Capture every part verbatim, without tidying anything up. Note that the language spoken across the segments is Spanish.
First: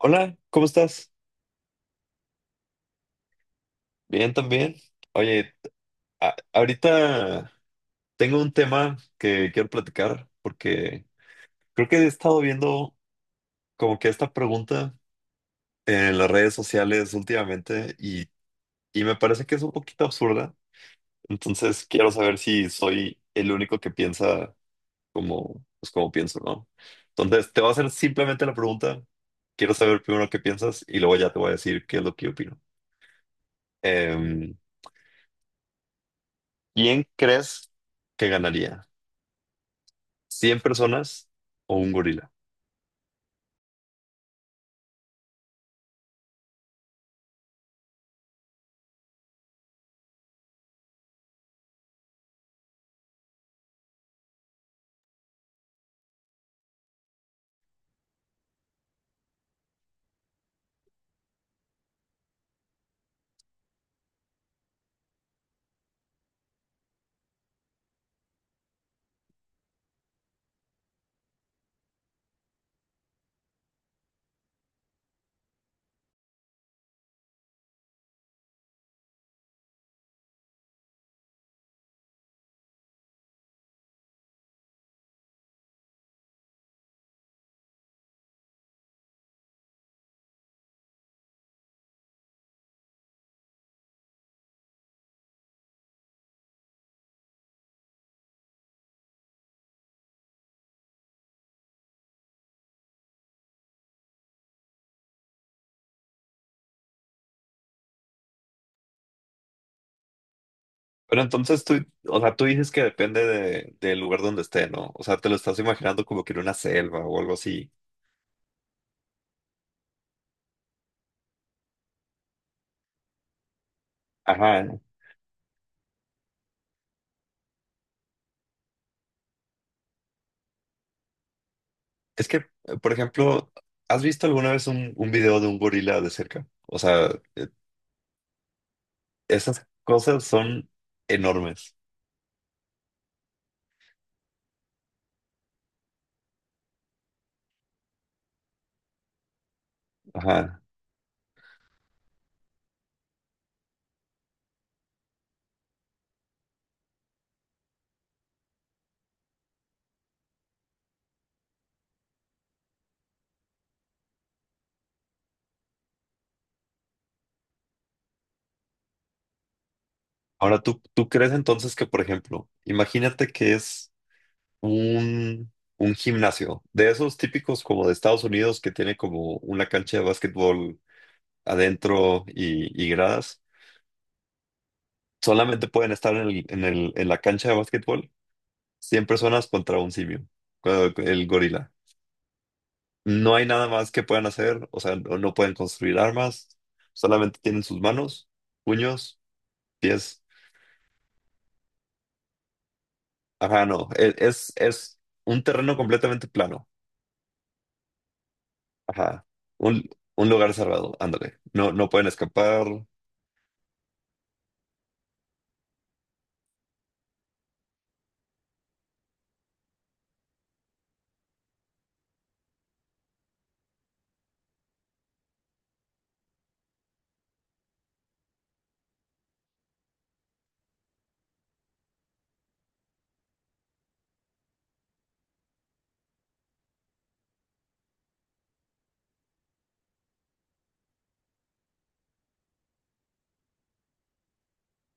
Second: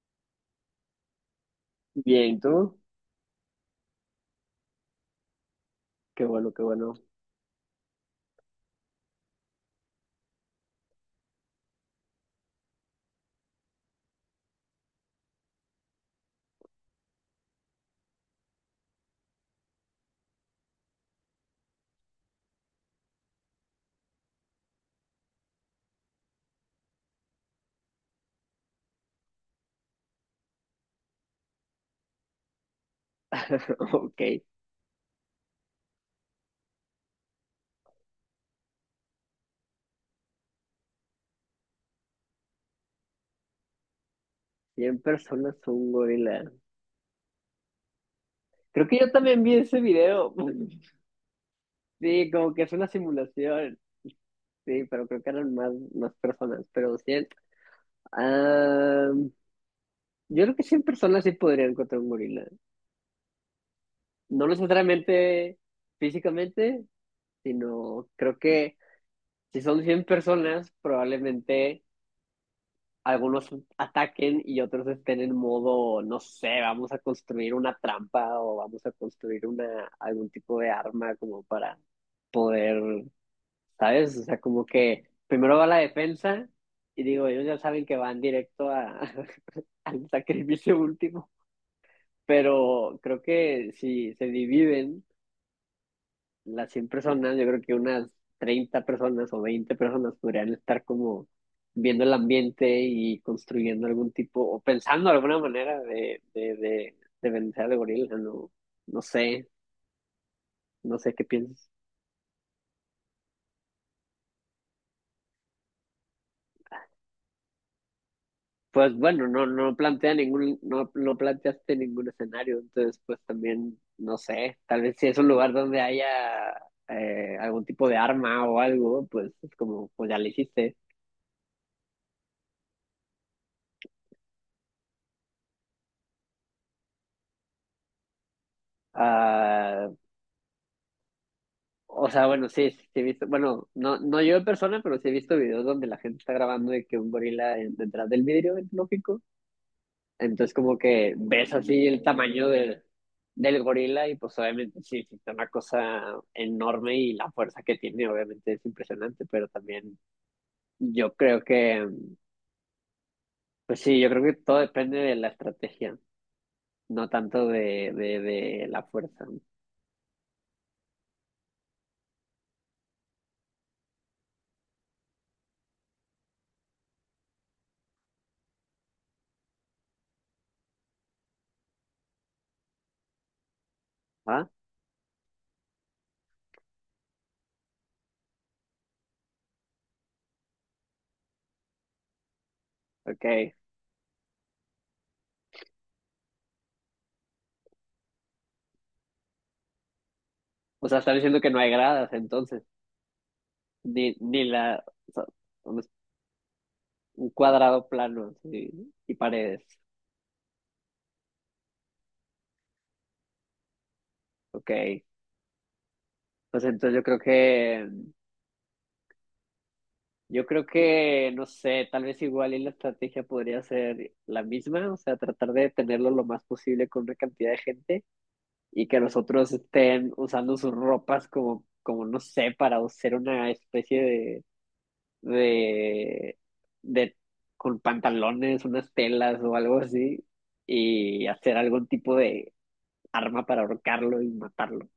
Hola, ¿cómo estás? Bien, ¿tú? Bien, también. Oye, Qué a- bueno, qué bueno. ahorita tengo un tema que quiero platicar porque creo que he estado viendo como que esta pregunta en las redes sociales últimamente y, y me parece que es un poquito absurda. Entonces quiero saber si soy el único que piensa como, pues como pienso, ¿no? Entonces te voy a hacer simplemente la pregunta. Quiero saber primero qué piensas y luego ya te voy a decir qué es lo que opino. Ok, Em, ¿quién crees que ganaría? ¿Cien personas o un gorila? cien personas un gorila. Creo que yo también vi ese video. Sí, como que es una simulación. Sí, pero creo que eran más, más personas, pero cien. Ah, yo creo que cien personas sí podrían encontrar un gorila. No necesariamente físicamente, sino creo que si son cien personas, probablemente algunos ataquen y otros estén en modo, no sé, vamos a construir una trampa o vamos a construir una, algún tipo de arma como para poder, ¿sabes? O sea, como que primero va la defensa y digo, ellos ya saben que van directo a, al sacrificio último, pero creo que si se dividen las cien personas, yo creo que unas treinta personas o veinte personas podrían estar como viendo el ambiente y construyendo algún tipo, o pensando alguna manera de, de, de, de vencer al gorila, no, no sé, no sé Pero qué entonces piensas. tú, o sea, tú dices que depende de, del lugar donde esté, ¿no? O sea, te lo estás imaginando como que en una selva o algo así. Pues bueno, no, no plantea ningún, no, no planteaste ningún escenario, entonces pues también, no sé, Ajá. tal vez si es un lugar donde haya eh, algún tipo de arma o algo, pues es como, pues ya le hiciste. Es que, eh, por ejemplo, ¿has visto alguna vez un, un video de un gorila de cerca? O sea, eh, esas Ah. cosas son enormes. O sea, bueno, sí, sí, sí he visto, bueno, no, no yo en persona, pero sí he visto videos donde la gente está grabando de que un gorila en- detrás del vidrio es lógico. Entonces Ajá. como que ves así el tamaño del, del gorila y pues obviamente sí, sí, es una cosa enorme y la fuerza que tiene obviamente es impresionante, pero también yo creo que, pues sí, yo creo que todo depende de la estrategia, no tanto de, de, de la fuerza. Ahora, ¿tú, tú crees entonces que, por ejemplo, imagínate que es un, un gimnasio de esos típicos como de Estados Unidos que tiene como una cancha de básquetbol adentro y, y gradas, ¿Ah? solamente pueden estar en el- en el- en la cancha de básquetbol cien personas contra un simio, con el gorila. No hay Ok. nada más que puedan hacer, o sea, no, no pueden construir armas, solamente tienen sus manos, puños, pies. O sea, están diciendo que no hay gradas entonces, Ajá, no, ni, e- ni es, la, es o sea, un terreno completamente plano. un cuadrado plano sí, y Ajá, paredes. un, un lugar cerrado, ándale. No, no pueden escapar. Ok. Pues entonces yo creo que, yo creo que, no sé, tal vez igual y la estrategia podría ser la misma, o sea, tratar de tenerlo lo más posible con una cantidad de gente y que los otros estén usando sus ropas como, como no sé, para hacer una especie de, de, de, con pantalones, unas telas o algo así y hacer algún tipo de arma para ahorcarlo y matarlo.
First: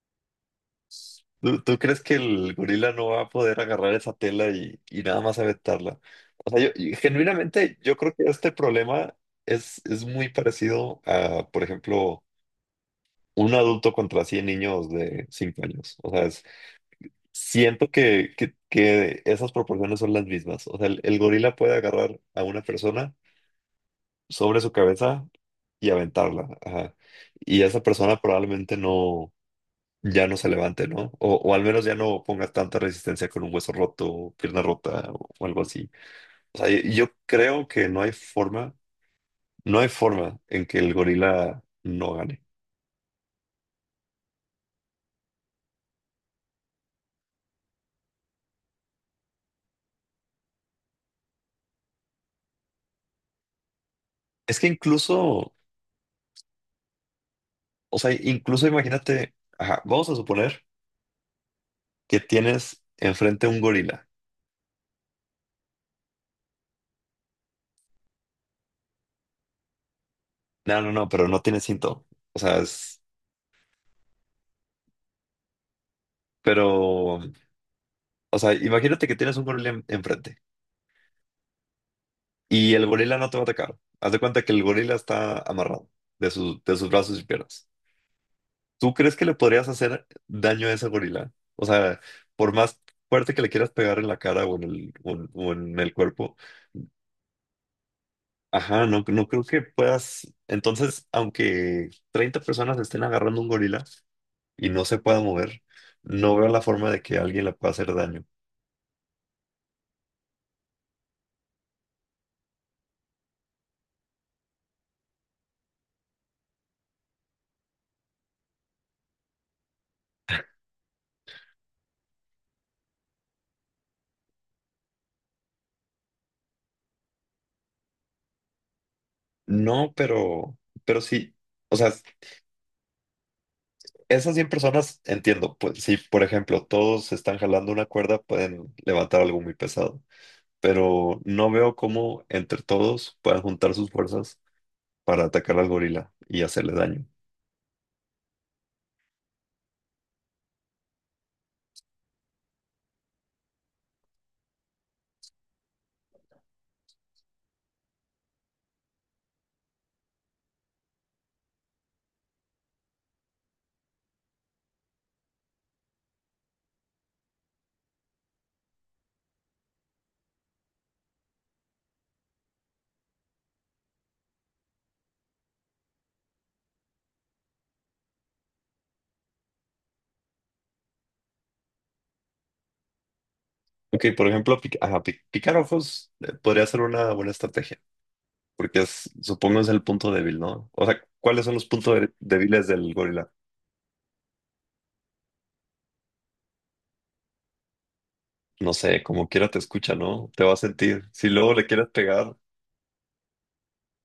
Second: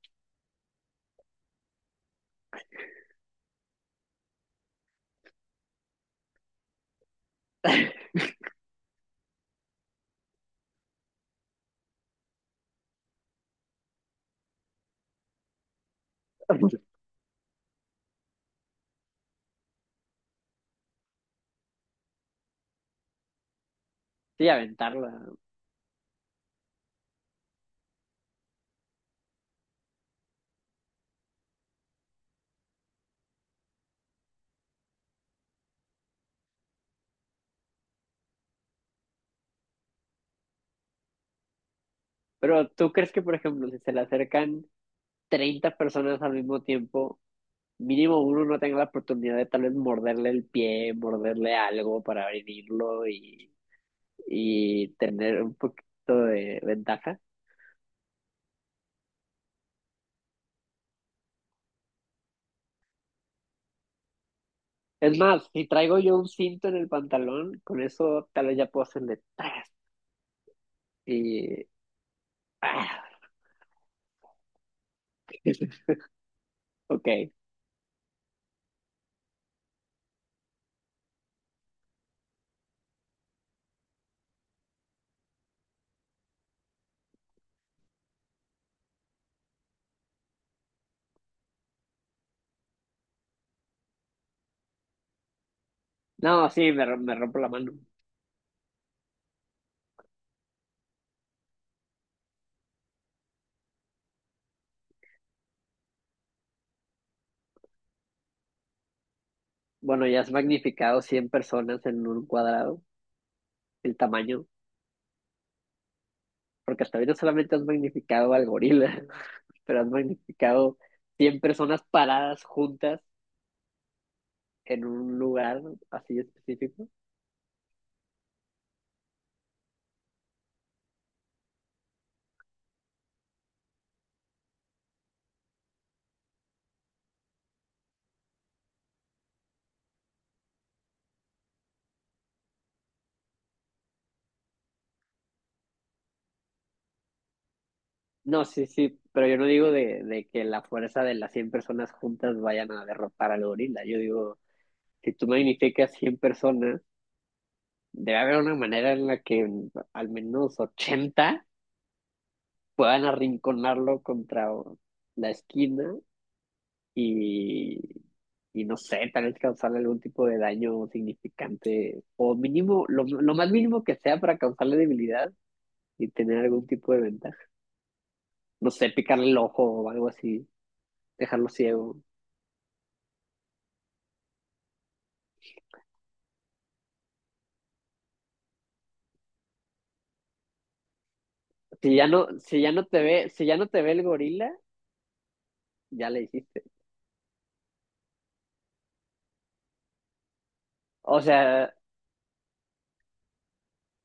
¿Tú, tú crees que el gorila no va a poder agarrar esa tela y, y nada más aventarla? O sea, yo, y genuinamente, yo creo que este problema es, es muy parecido a, por ejemplo, un adulto contra cien niños de cinco años. O sea, es- siento que, que, que esas proporciones son las mismas. O sea, el, el gorila puede agarrar a una persona Sí, sobre su aventarla. cabeza y aventarla. Ajá. Y esa persona probablemente no ya no se levante, ¿no? O, o al menos ya no ponga tanta resistencia con un hueso roto, pierna rota o, o algo así. O sea, yo, yo creo que no hay forma, no hay forma en que el gorila no gane. Pero ¿tú crees que, por ejemplo, si se le acercan treinta personas al mismo tiempo, mínimo uno no tenga la oportunidad de tal vez morderle el pie, morderle algo para abrirlo y, Es que y tener incluso, un poquito de ventaja? o sea, incluso imagínate, ajá, vamos a suponer que tienes enfrente un gorila. Es más, si traigo yo un cinto en el pantalón, con eso tal vez ya puedo hacerle tras No, no, no, pero no tiene y... cinto. O sea, es, ¡Ah! Ok. pero, o sea, imagínate que tienes un gorila en- enfrente y el gorila no te va a atacar. Haz de cuenta que el gorila está amarrado de sus, de sus brazos y piernas. ¿Tú crees que le podrías hacer daño a ese gorila? O sea, por más fuerte que le quieras pegar en la cara o en el, o en, o en el No, cuerpo, sí, me, rom- me rompo la mano. ajá, no, no creo que puedas. Entonces, aunque treinta personas estén agarrando un gorila y no se pueda mover, no veo la forma de que alguien le pueda hacer daño. Bueno, ya has magnificado cien personas en un cuadrado, el tamaño. Porque hasta ahorita solamente has magnificado al gorila, pero has magnificado cien personas paradas juntas en un lugar así específico. No, pero, pero sí, o sea, esas cien personas entiendo, pues si por ejemplo todos están jalando una cuerda, pueden levantar algo muy pesado, pero no veo cómo entre todos puedan juntar sus fuerzas para atacar al gorila y hacerle daño. No, sí, sí, pero yo no digo de, de que la fuerza de las cien personas juntas vayan a derrotar al gorila. Yo digo, si tú magnificas cien personas, debe haber una manera en la que al menos ochenta puedan arrinconarlo contra la esquina y, y no sé, tal vez causarle algún tipo de daño significante o mínimo, lo, lo más mínimo que sea para causarle debilidad y tener algún tipo de ventaja. No sé, picarle el ojo o algo así, dejarlo ciego. Ok, por ejemplo, pic- ajá, pic- picar ojos eh, podría ser una buena estrategia, porque es- supongo es el punto débil, ¿no? O sea, ¿cuáles son los puntos Si ya de- no, si débiles ya no del te ve, gorila? si ya no te ve el gorila, ya le hiciste. No sé, como quiera te escucha, ¿no? Te va a sentir. O Si luego le sea, quieres pegar,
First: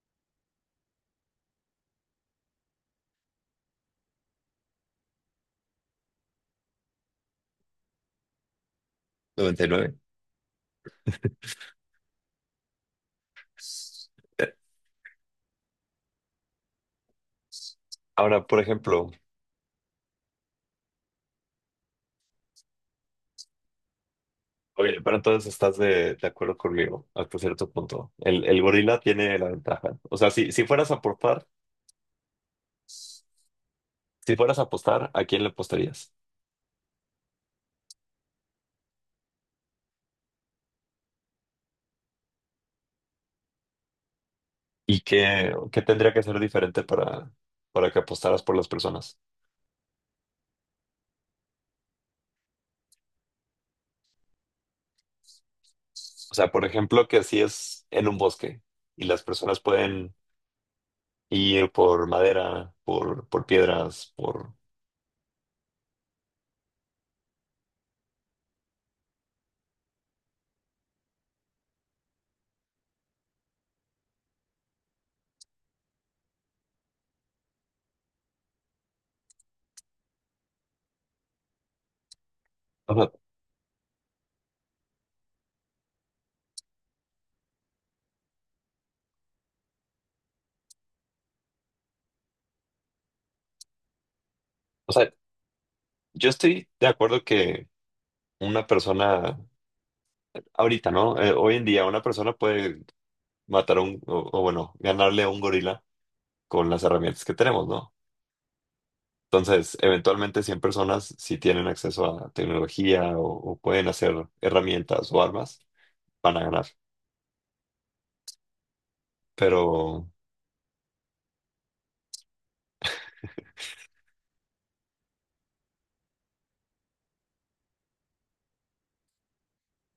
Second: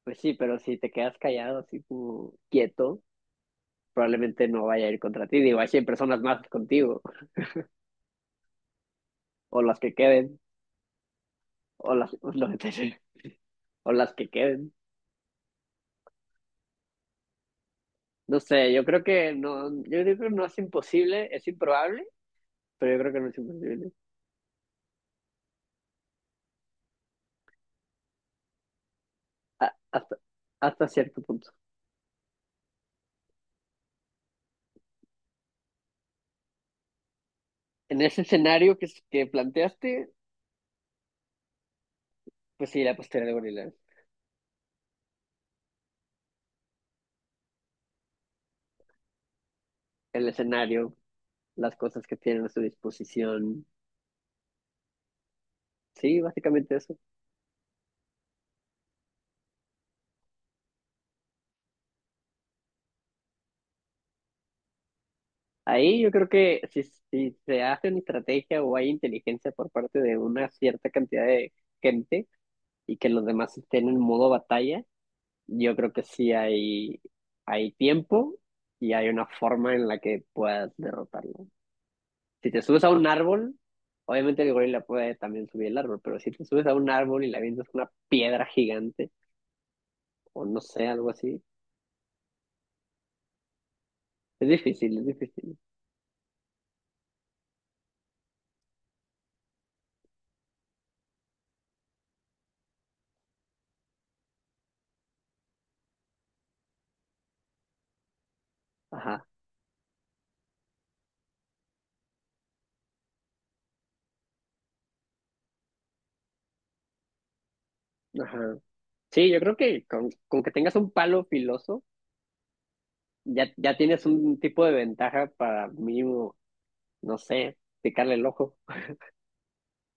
pues sí, pero si te quedas callado así como quieto, probablemente no vaya a ir contra ti. Digo, hay cien personas más contigo, o las noventa y nueve. que queden, o las o las que Eh, queden. No Ahora, por sé, yo creo ejemplo, que no, yo creo que no es imposible, es improbable, pero yo creo que no es imposible. oye, pero entonces estás de, de acuerdo conmigo hasta cierto punto. El, el gorila tiene la A- ventaja. O hasta, sea, si, si hasta fueras a por cierto par, punto. si fueras a apostar, ¿a quién le apostarías? En ese escenario que, que planteaste, pues sí, la postura de gorila. ¿Y qué, qué tendría que ser diferente para, para que apostaras por las personas? El escenario, las cosas que tienen a su disposición. Sí, O sea, por básicamente eso. ejemplo, que si es en un bosque y las personas pueden ir por madera, por, por piedras, por... Ahí yo creo que si, si se hace una estrategia o hay inteligencia por parte de una cierta cantidad de gente y que los demás estén en modo batalla, yo creo que sí hay, hay tiempo y hay una forma en la que puedas derrotarlo. Si te subes a O un sea, árbol, obviamente el gorila puede también subir el árbol, pero si te subes a un árbol y le avientas una piedra gigante o no sé, algo así, es o difícil, es sea, difícil. yo estoy de acuerdo que una persona, ahorita, ¿no? Eh, hoy en día una persona puede matar a un, o, o bueno, ganarle a un gorila con las herramientas que tenemos, ¿no? Ajá, Entonces, eventualmente cien personas, si tienen acceso a tecnología o, o pueden hacer herramientas o armas, van a ganar. ajá. Sí, yo creo Pero que con, con que tengas un palo filoso, ya, ya tienes un tipo de ventaja para mínimo, no sé, picarle el ojo.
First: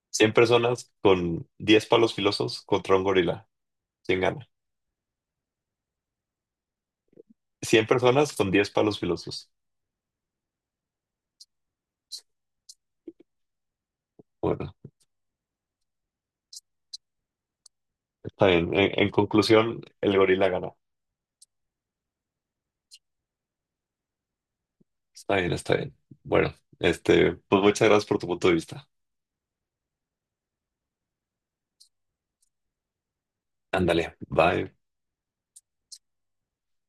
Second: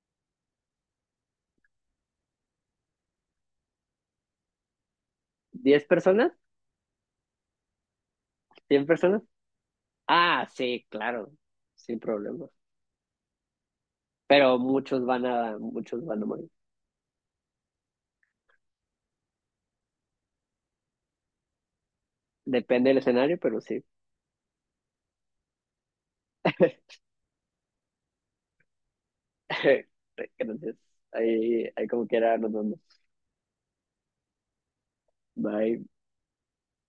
cien personas con diez palos filosos contra un gorila, ¿quién gana? ¿Diez personas? Cien personas con diez ¿Cien palos personas? filosos. Ah, sí, claro, sin problema. Pero Bueno, muchos van a, muchos van a morir. está bien. En, en conclusión, el gorila gana. Depende del escenario, pero sí. Está bien, está bien. Bueno, este, pues muchas gracias por tu punto de vista. Entonces, ahí, ahí como quiera nos vemos. Ándale, bye. Bye.